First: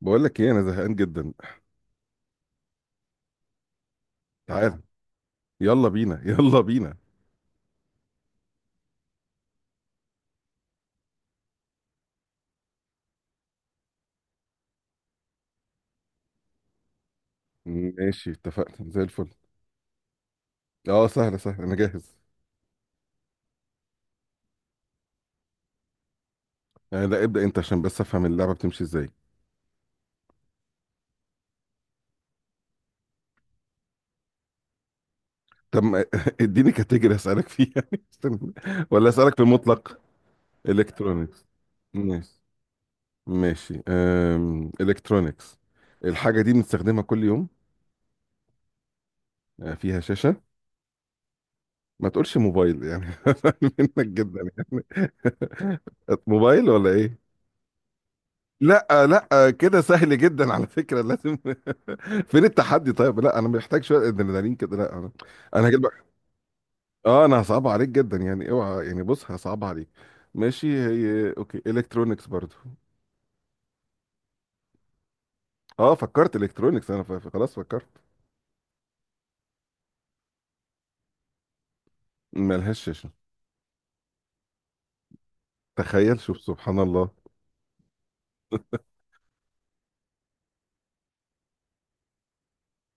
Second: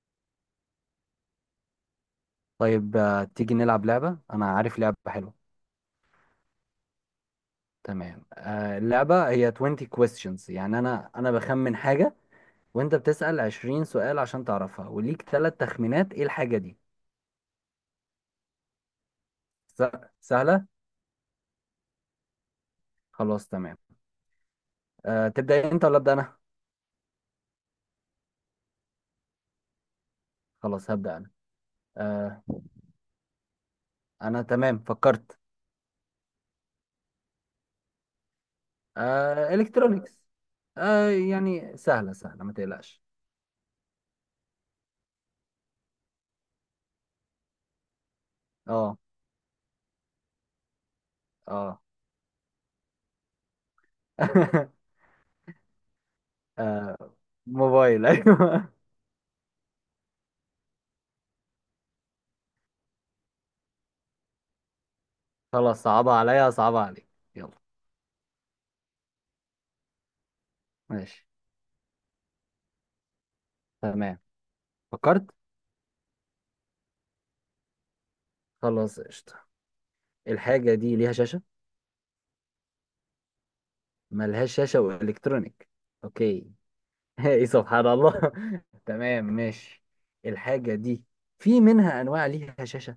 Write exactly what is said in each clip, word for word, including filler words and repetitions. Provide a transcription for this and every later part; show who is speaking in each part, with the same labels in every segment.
Speaker 1: بقول لك ايه، انا زهقان جدا. يلا
Speaker 2: طيب، آه، تيجي نلعب لعبة. أنا عارف
Speaker 1: تعال،
Speaker 2: لعبة حلوة.
Speaker 1: يلا بينا يلا بينا.
Speaker 2: تمام، آه، اللعبة هي عشرين questions، يعني أنا أنا بخمن حاجة وأنت بتسأل عشرين سؤال عشان تعرفها، وليك ثلاث تخمينات. إيه الحاجة دي؟
Speaker 1: ماشي اتفقنا زي الفل.
Speaker 2: س- سهلة.
Speaker 1: اه سهله سهله انا جاهز.
Speaker 2: خلاص تمام. أه تبدأ أنت ولا أبدأ أنا؟
Speaker 1: آه لا ابدا انت عشان بس افهم اللعبه بتمشي ازاي.
Speaker 2: خلاص، هبدأ أنا. أه أنا تمام، فكرت.
Speaker 1: طب ما- اديني كاتيجوري اسالك فيها استنى، ولا اسالك في
Speaker 2: أه
Speaker 1: المطلق؟
Speaker 2: إلكترونيكس. أه
Speaker 1: الكترونيكس.
Speaker 2: يعني سهلة
Speaker 1: ماشي
Speaker 2: سهلة، ما تقلقش.
Speaker 1: ماشي. أم... الكترونيكس. الحاجه دي بنستخدمها كل يوم.
Speaker 2: أه
Speaker 1: آه، فيها شاشه.
Speaker 2: أه
Speaker 1: ما تقولش موبايل يعني، منك جدا يعني. موبايل ولا
Speaker 2: آه،
Speaker 1: ايه؟
Speaker 2: موبايل أيوه.
Speaker 1: لا لا، كده سهل جدا على فكرة، لازم فين التحدي؟ طيب لا، انا محتاج شوية ادرينالين كده، لا انا انا
Speaker 2: خلاص،
Speaker 1: هجيب لك.
Speaker 2: صعبة عليا صعبة عليك.
Speaker 1: اه انا
Speaker 2: يلا.
Speaker 1: هصعب عليك جدا يعني، اوعى يعني، بص هصعب عليك. ماشي.
Speaker 2: ماشي،
Speaker 1: هي اوكي، الكترونكس برضو.
Speaker 2: تمام، فكرت.
Speaker 1: اه فكرت الكترونكس، انا ف- ف- خلاص فكرت.
Speaker 2: خلاص قشطة. الحاجة دي ليها شاشة؟
Speaker 1: ملهاش شاشة.
Speaker 2: ملهاش شاشة وإلكترونيك.
Speaker 1: تخيل شوف
Speaker 2: أوكي.
Speaker 1: سبحان الله.
Speaker 2: إيه سبحان الله؟ تمام ماشي. الحاجة دي في منها أنواع ليها شاشة؟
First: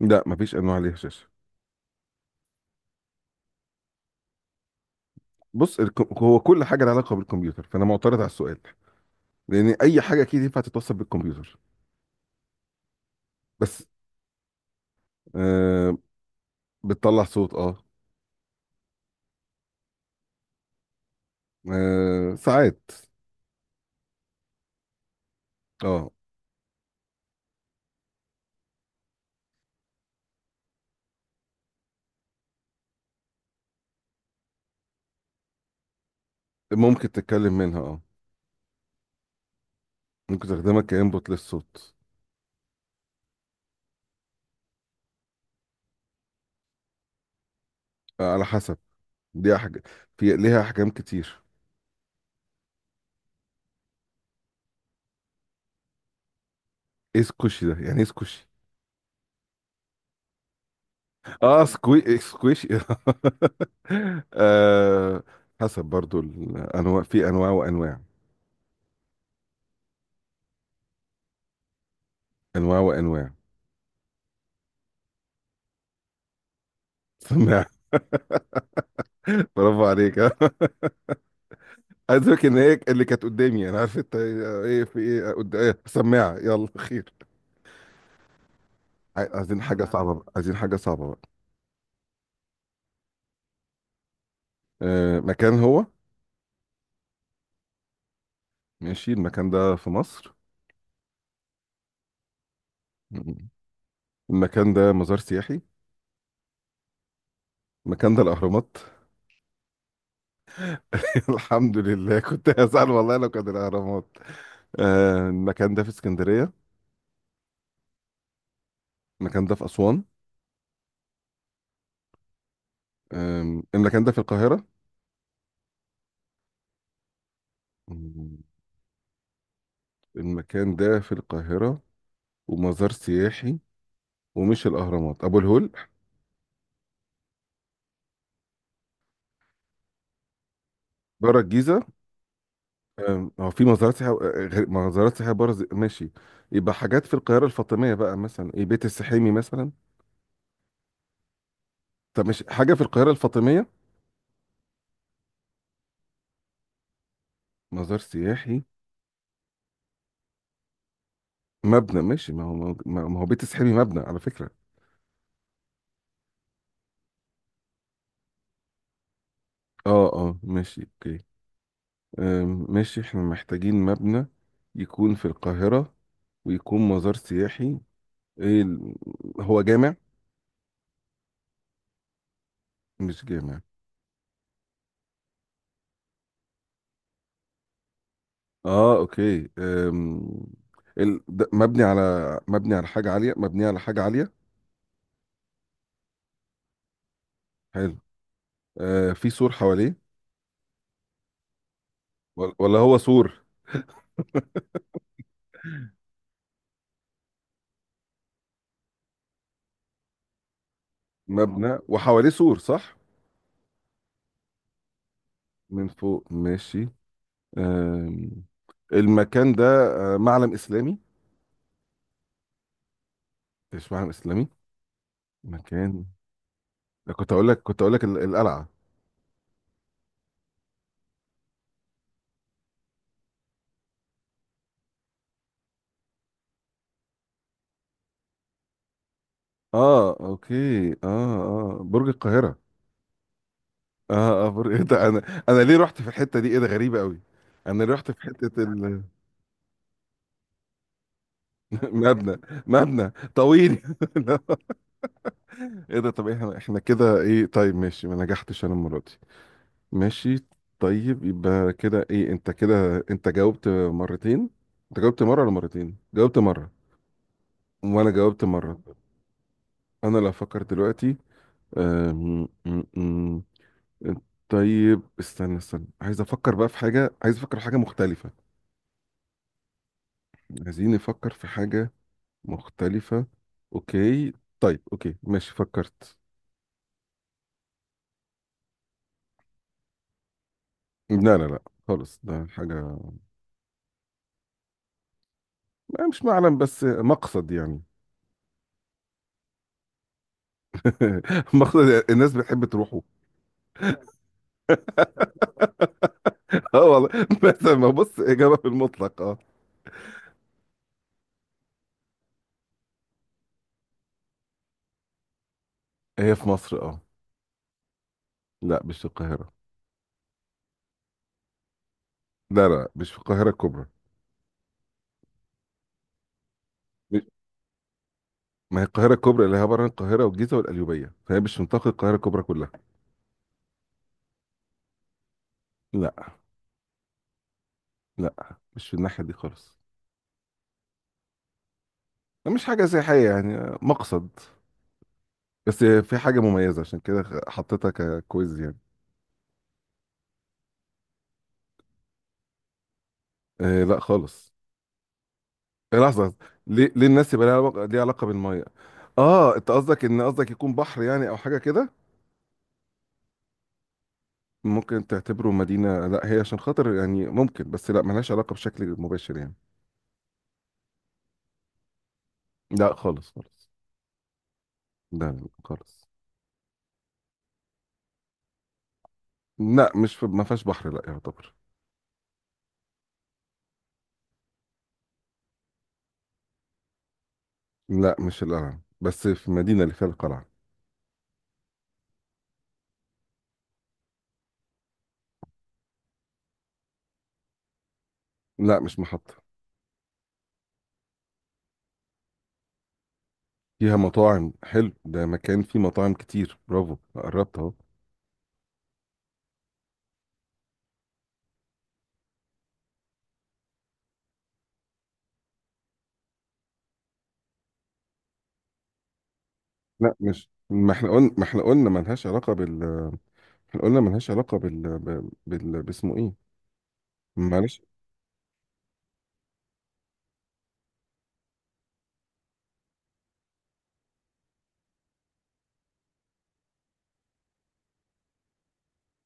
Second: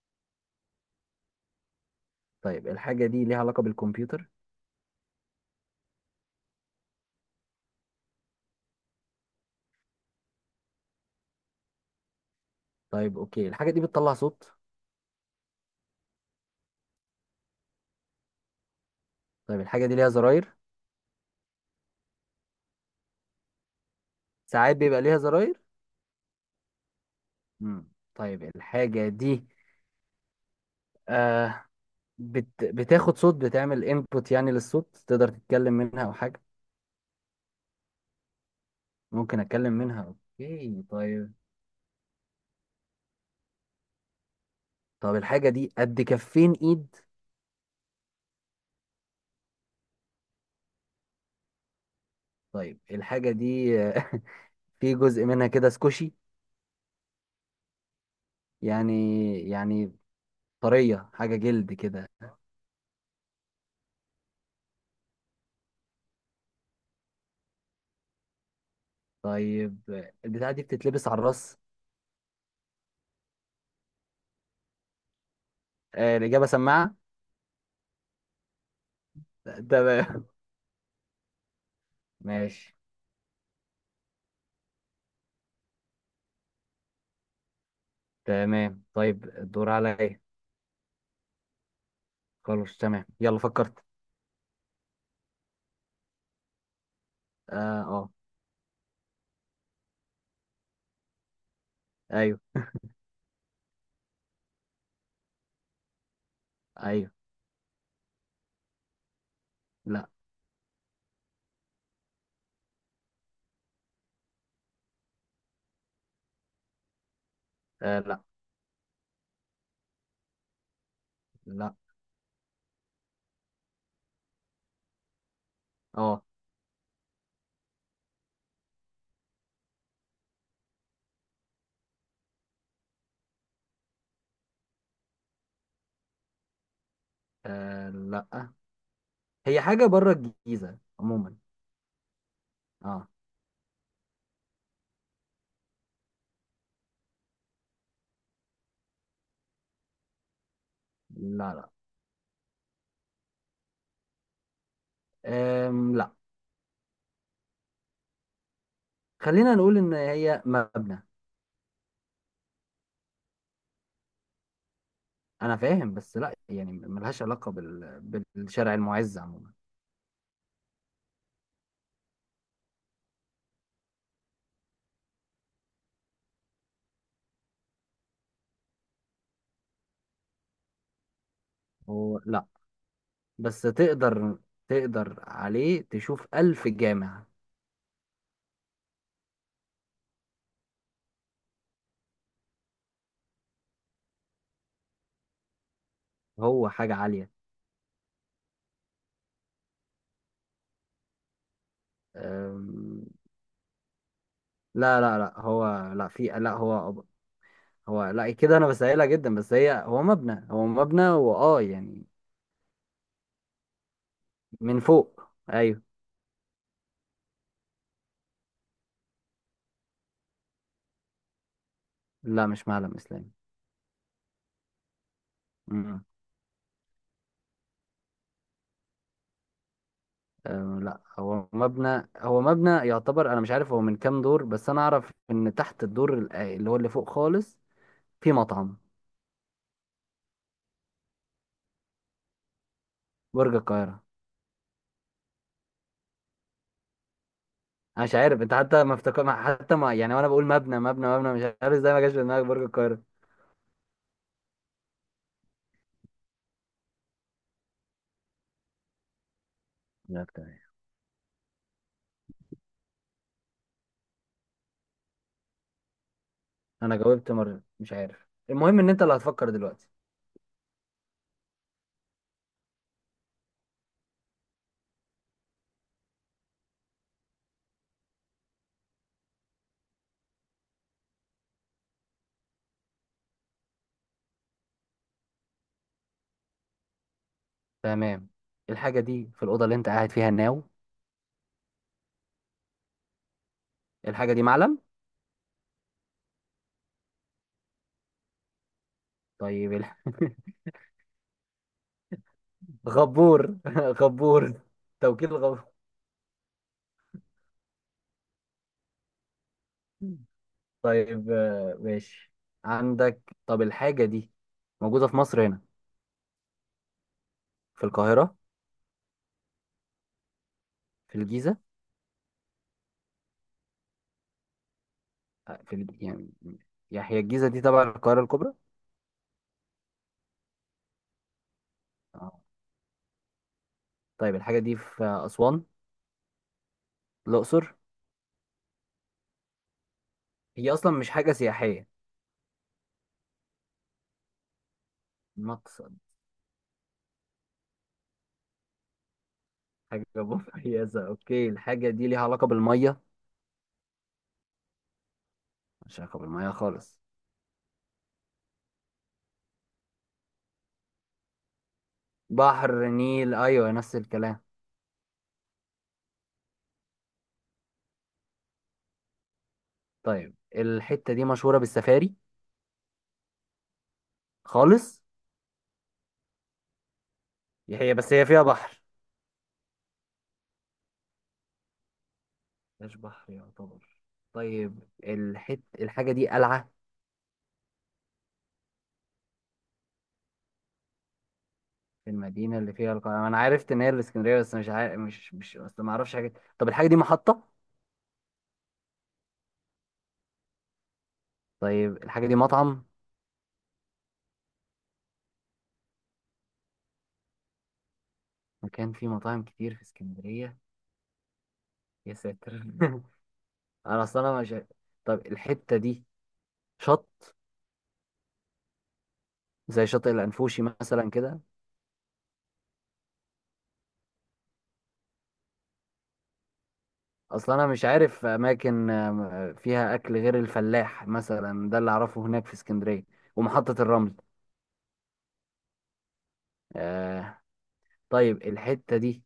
Speaker 1: لا مفيش انواع ليها شاشة.
Speaker 2: طيب، الحاجة دي ليها علاقة بالكمبيوتر؟
Speaker 1: بص الك- هو كل حاجة لها علاقة بالكمبيوتر، فانا معترض على السؤال، لان اي حاجة اكيد ينفع تتوصل بالكمبيوتر.
Speaker 2: طيب أوكي، الحاجة دي
Speaker 1: بس
Speaker 2: بتطلع صوت؟
Speaker 1: آه بتطلع صوت اه.
Speaker 2: طيب، الحاجة دي ليها زراير؟
Speaker 1: آه، ساعات
Speaker 2: ساعات بيبقى ليها زراير.
Speaker 1: اه.
Speaker 2: مم. طيب الحاجة دي آه بت... بتاخد صوت، بتعمل انبوت يعني للصوت، تقدر تتكلم منها أو حاجة؟
Speaker 1: ممكن تتكلم منها اه،
Speaker 2: ممكن أتكلم منها،
Speaker 1: ممكن تخدمها
Speaker 2: أوكي.
Speaker 1: كانبوت
Speaker 2: طيب،
Speaker 1: للصوت.
Speaker 2: طب الحاجة دي قد كفين ايد؟
Speaker 1: آه على حسب، دي حاجة في ليها احجام كتير.
Speaker 2: طيب الحاجة دي في جزء منها كده سكوشي.
Speaker 1: ايه سكوشي ده؟ يعني ايه سكوشي؟
Speaker 2: يعني يعني طرية، حاجة
Speaker 1: اه
Speaker 2: جلد كده.
Speaker 1: سكوي سكويشي آه. حسب برضو الانواع، في انواع وانواع،
Speaker 2: طيب البتاعة دي بتتلبس على الراس.
Speaker 1: انواع وانواع.
Speaker 2: آه، الإجابة سماعة.
Speaker 1: سماع برافو عليك
Speaker 2: تمام.
Speaker 1: آه. عايز اقول ان
Speaker 2: ماشي.
Speaker 1: هي اللي كانت قدامي، انا عارف انت ايه، إيه، في ايه قد- إيه، سماعه، يلا خير.
Speaker 2: تمام، طيب
Speaker 1: عاي- عايزين
Speaker 2: الدور
Speaker 1: حاجه آه. صعبه
Speaker 2: عليا.
Speaker 1: بقى، عايزين حاجه صعبه بقى.
Speaker 2: خلاص تمام، يلا فكرت.
Speaker 1: آه مكان هو.
Speaker 2: اه، اه.
Speaker 1: ماشي، المكان ده في مصر؟
Speaker 2: ايوه.
Speaker 1: المكان ده مزار سياحي؟
Speaker 2: ايوه.
Speaker 1: المكان ده الأهرامات؟
Speaker 2: لا.
Speaker 1: الحمد لله، كنت هزعل والله لو كان الأهرامات. آه، المكان ده في اسكندرية؟
Speaker 2: آه، لا.
Speaker 1: المكان ده في أسوان؟
Speaker 2: لا.
Speaker 1: آم، المكان ده في القاهرة؟
Speaker 2: اه.
Speaker 1: مم، المكان ده في القاهرة، ومزار سياحي، ومش الأهرامات، أبو الهول.
Speaker 2: آه، لا، هي حاجة بره الجيزة عموما.
Speaker 1: بره الجيزة.
Speaker 2: اه.
Speaker 1: آم، هو في مزارات سياحية آه، غير- مزارات سياحية بره زي- ماشي. يبقى حاجات في القاهرة الفاطمية بقى، مثلا إيه بيت السحيمي مثلا.
Speaker 2: لا. لا.
Speaker 1: طب مش حاجة في القاهرة الفاطمية؟
Speaker 2: آم، لا.
Speaker 1: مزار سياحي.
Speaker 2: خلينا نقول ان هي مبنى.
Speaker 1: مبنى ماشي، ما هو ما ما هو بيت السحري مبنى على فكرة.
Speaker 2: انا فاهم، بس لا، يعني ملهاش علاقه بال... بالشارع المعز عموما.
Speaker 1: اه اه ماشي اوكي. أم، ماشي احنا محتاجين مبنى، يكون في القاهرة، ويكون مزار سياحي. ايه ال- هو جامع؟
Speaker 2: هو لا.
Speaker 1: مش جامع.
Speaker 2: بس تقدر، تقدر عليه تشوف الف جامع.
Speaker 1: اه اوكي. أم، ال... ده مبني على، مبني على حاجة عالية مبني على حاجة عالية.
Speaker 2: هو حاجه عاليه.
Speaker 1: حلو. آه، في سور حواليه؟ ولا ولا هو
Speaker 2: أم...
Speaker 1: سور؟
Speaker 2: لا لا لا، هو لا، في لا هو، هو لا كده. انا بسهلها جدا، بس هي هو مبنى، هو مبنى، واه
Speaker 1: مبنى
Speaker 2: يعني.
Speaker 1: وحواليه سور، صح؟
Speaker 2: من فوق. ايوه.
Speaker 1: من فوق ماشي. أم، المكان ده، آه، معلم إسلامي؟
Speaker 2: لا، مش معلم اسلامي.
Speaker 1: اشمعنى اسلامي؟
Speaker 2: مم.
Speaker 1: مكان ده كنت اقول لك، كنت اقول لك ال- القلعه.
Speaker 2: أه لا، هو مبنى، هو مبنى يعتبر. انا مش عارف هو من كام دور، بس انا اعرف ان تحت الدور ال- آه، اللي هو اللي فوق خالص في مطعم.
Speaker 1: اه اوكي. اه اه برج القاهره.
Speaker 2: برج القاهرة.
Speaker 1: اه اه برج ايه ده، انا انا ليه رحت في الحته دي؟ ايه ده غريبه قوي. انا ليه
Speaker 2: انا
Speaker 1: رحت
Speaker 2: مش
Speaker 1: في
Speaker 2: عارف انت،
Speaker 1: حته
Speaker 2: حتى ما
Speaker 1: ال...
Speaker 2: افتكر ما- حتى ما يعني، وانا بقول مبنى مبنى مبنى، مش عارف ازاي ما جاش في
Speaker 1: مبنى،
Speaker 2: دماغك برج القاهرة.
Speaker 1: مبنى طويل لا. ايه ده، طب احنا احنا كده ايه؟ طيب ماشي، ما نجحتش انا المره دي.
Speaker 2: لا،
Speaker 1: ماشي.
Speaker 2: بتاعي.
Speaker 1: طيب يبقى كده ايه، انت كده انت جاوبت مرتين، انت جاوبت مره ولا مرتين؟ جاوبت مره.
Speaker 2: انا جاوبت مرة، مش
Speaker 1: وانا
Speaker 2: عارف،
Speaker 1: جاوبت مره.
Speaker 2: المهم ان انت اللي هتفكر دلوقتي.
Speaker 1: انا لو افكر دلوقتي، أم... طيب استنى استنى، عايز افكر بقى في حاجة، عايز افكر في حاجة مختلفة عايزين نفكر في حاجة مختلفة. اوكي. طيب اوكي ماشي فكرت.
Speaker 2: تمام. الحاجة دي في الأوضة اللي انت قاعد فيها الناو؟
Speaker 1: لا لا لا، خالص ده حاجة.
Speaker 2: الحاجة دي معلم؟
Speaker 1: ما مش معلم، بس مقصد يعني.
Speaker 2: طيب الح-
Speaker 1: مقصد الناس بتحب تروحه.
Speaker 2: غبور. غبور. توكيل غبور.
Speaker 1: اه والله. بس ما، بص إجابة في المطلق اه.
Speaker 2: طيب آه، ماشي. عندك، طب الحاجة دي موجودة في مصر هنا؟
Speaker 1: هي في مصر اه.
Speaker 2: في القاهرة؟
Speaker 1: لا مش في القاهرة.
Speaker 2: في الجيزة؟
Speaker 1: لا لا، مش في القاهرة الكبرى.
Speaker 2: آه، في ال... يعني، يعني هي
Speaker 1: مش-
Speaker 2: الجيزة دي تبع القاهرة الكبرى.
Speaker 1: ما هي القاهرة الكبرى اللي هي عبارة عن القاهرة والجيزة والقليوبية، فهي مش منطقة القاهرة
Speaker 2: آه.
Speaker 1: الكبرى كلها.
Speaker 2: طيب الحاجة دي في آه، أسوان؟
Speaker 1: لا
Speaker 2: الأقصر؟
Speaker 1: لا، مش في الناحية دي خالص.
Speaker 2: هي أصلا مش حاجة سياحية؟
Speaker 1: مش حاجة سياحية، يعني مقصد، بس
Speaker 2: مقصد.
Speaker 1: في حاجة مميزة عشان كده حطيتها ككويز يعني.
Speaker 2: حاجة مميزة، أوكي. الحاجة دي ليها علاقة بالمية؟
Speaker 1: آه لا خالص. آه،
Speaker 2: مش علاقة
Speaker 1: لحظة.
Speaker 2: بالمية
Speaker 1: ليه
Speaker 2: خالص؟
Speaker 1: ليه الناس يبقى ليها علاقة ليها علاقة بالمية؟ اه انت قصدك ان، قصدك يكون بحر يعني او حاجة كده.
Speaker 2: بحر، نيل، أيوة نفس الكلام.
Speaker 1: ممكن تعتبره مدينة، لا هي عشان خاطر يعني ممكن، بس لا ملهاش علاقة بشكل مباشر يعني.
Speaker 2: طيب الحتة دي مشهورة بالسفاري؟
Speaker 1: لا خالص خالص.
Speaker 2: خالص.
Speaker 1: لا لا، خالص.
Speaker 2: هي بس هي فيها بحر.
Speaker 1: لا مش في، ما فيهاش بحر لا يعتبر.
Speaker 2: مش بحر يعتبر. طيب الحت الحاجة دي قلعة؟
Speaker 1: لا مش القلعة، بس في مدينة اللي فيها القلعة.
Speaker 2: في المدينة اللي فيها القلعة. أنا عرفت إن هي الإسكندرية بس مش عارف، مش مش بس ما أعرفش حاجة. طب الحاجة دي محطة؟
Speaker 1: لا مش محطة.
Speaker 2: طيب الحاجة دي مطعم؟
Speaker 1: فيها مطاعم، حلو، ده مكان فيه مطاعم كتير، برافو قربت اهو.
Speaker 2: مكان فيه مطاعم كتير في إسكندرية. يا ساتر. أنا أصلا أنا مش عارف. طب الحتة دي شط زي شاطئ
Speaker 1: لا مش،
Speaker 2: الأنفوشي
Speaker 1: ما احنا
Speaker 2: مثلا
Speaker 1: قلنا،
Speaker 2: كده؟
Speaker 1: ما احنا قلنا ملهاش علاقة بال، احنا قلنا ملهاش علاقة بال، ب- بال باسمه ايه.
Speaker 2: أصلا أنا
Speaker 1: معلش.
Speaker 2: مش عارف أماكن آم، فيها أكل غير الفلاح مثلا، ده اللي أعرفه هناك في إسكندرية، ومحطة الرمل. آه. طيب الحتة دي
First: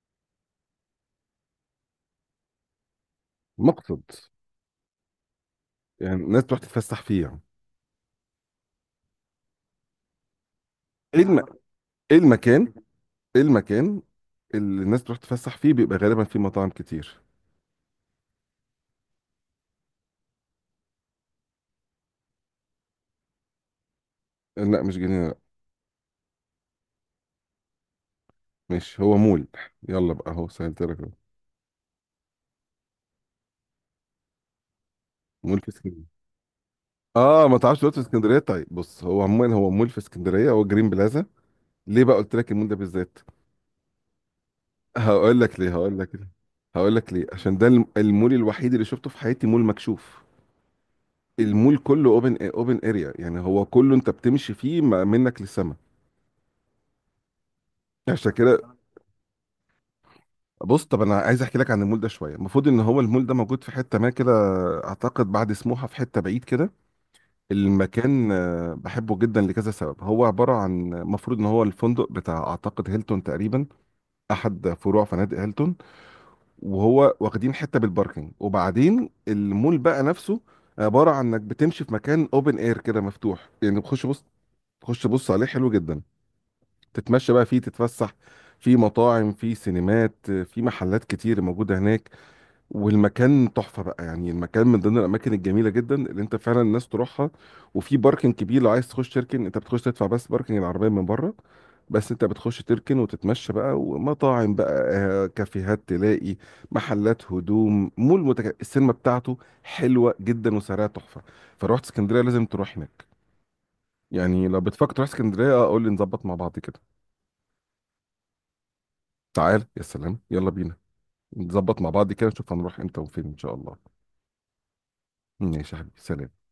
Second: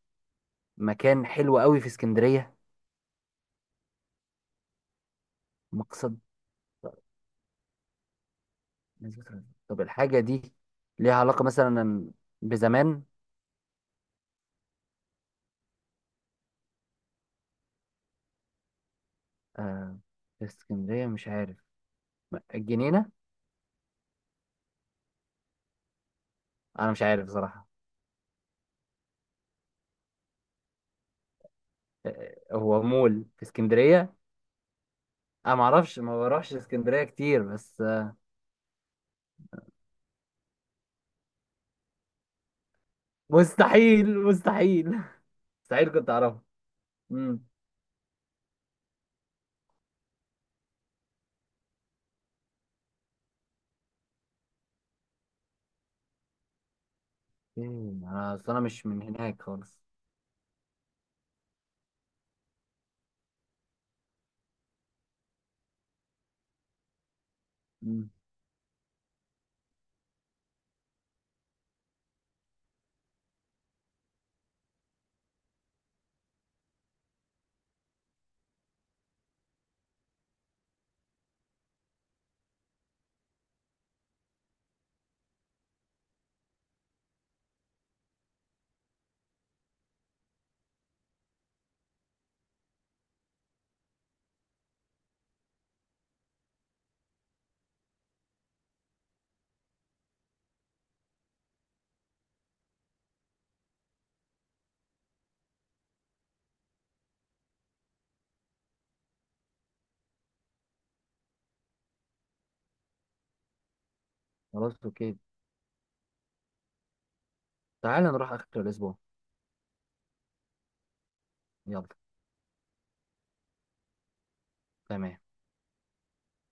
Speaker 2: مكان حلو قوي في اسكندرية.
Speaker 1: مقصد يعني،
Speaker 2: مقصد.
Speaker 1: الناس تروح تتفسح فيه يعني.
Speaker 2: نسبة رزق. طب الحاجة دي ليها
Speaker 1: ايه الم...
Speaker 2: علاقة مثلا
Speaker 1: ايه المكان،
Speaker 2: بزمان؟
Speaker 1: ايه المكان اللي الناس تروح تتفسح فيه، بيبقى غالبا فيه مطاعم كتير.
Speaker 2: آه في اسكندرية مش عارف، م- الجنينة؟
Speaker 1: لا مش جنينة لا.
Speaker 2: أنا مش عارف صراحة.
Speaker 1: مش هو مول؟ يلا بقى اهو سهلت لك أهو.
Speaker 2: آه، هو مول في اسكندرية؟ أنا
Speaker 1: مول في
Speaker 2: معرفش،
Speaker 1: اسكندرية.
Speaker 2: ما بروحش اسكندرية كتير،
Speaker 1: اه ما تعرفش
Speaker 2: بس
Speaker 1: دلوقتي في
Speaker 2: آه،
Speaker 1: اسكندرية، طيب بص هو عموما هو مول في اسكندرية، هو جرين بلازا. ليه بقى قلت لك المول ده بالذات؟
Speaker 2: مستحيل، مستحيل.
Speaker 1: هقول لك ليه
Speaker 2: مستحيل
Speaker 1: هقول
Speaker 2: كنت
Speaker 1: لك ليه
Speaker 2: أعرفها.
Speaker 1: هقول لك ليه،
Speaker 2: مم.
Speaker 1: عشان ده الم- المول الوحيد اللي شفته في حياتي مول مكشوف. المول كله اوبن اوبن اريا، يعني هو كله انت بتمشي فيه ما- منك للسما.
Speaker 2: إيه،
Speaker 1: عشان
Speaker 2: أنا أصل أنا
Speaker 1: كده،
Speaker 2: مش من هناك خالص.
Speaker 1: بص، طب انا عايز احكي لك عن المول ده شويه. المفروض ان هو المول ده موجود في حته ما كده، اعتقد بعد سموحه في حته بعيد كده.
Speaker 2: مم.
Speaker 1: المكان آه، بحبه جدا لكذا سبب. هو عباره عن، المفروض ان هو الفندق بتاع اعتقد هيلتون تقريبا، احد فروع فنادق هيلتون. وهو واخدين حته بالباركينج، وبعدين المول بقى نفسه عباره عن انك بتمشي في مكان اوبن اير كده مفتوح يعني، بتخش بص، تخش بص عليه، حلو جدا. تتمشى بقى فيه تتفسح، في مطاعم، في سينمات، في محلات كتير موجوده هناك، والمكان تحفة بقى يعني. المكان من ضمن الأماكن الجميلة جدا اللي أنت فعلا الناس تروحها. وفي باركنج كبير لو عايز تخش تركن، أنت بتخش تدفع بس باركنج العربية من بره، بس أنت بتخش تركن وتتمشى بقى، ومطاعم بقى آه، كافيهات تلاقي، محلات هدوم، مول متك... السينما بتاعته حلوة جدا وسعرها تحفة. فروحت اسكندرية لازم تروح هناك، يعني لو
Speaker 2: خلاص
Speaker 1: بتفكر تروح
Speaker 2: أوكي.
Speaker 1: اسكندرية آه، قول لي نظبط مع بعض كده.
Speaker 2: تعالى نروح آخر الأسبوع.
Speaker 1: تعال يا سلام، يلا بينا، نظبط
Speaker 2: يلا.
Speaker 1: مع بعض كده، نشوف هنروح امتى وفين إن شاء الله.
Speaker 2: تمام.
Speaker 1: ماشي يا حبيبي، سلام.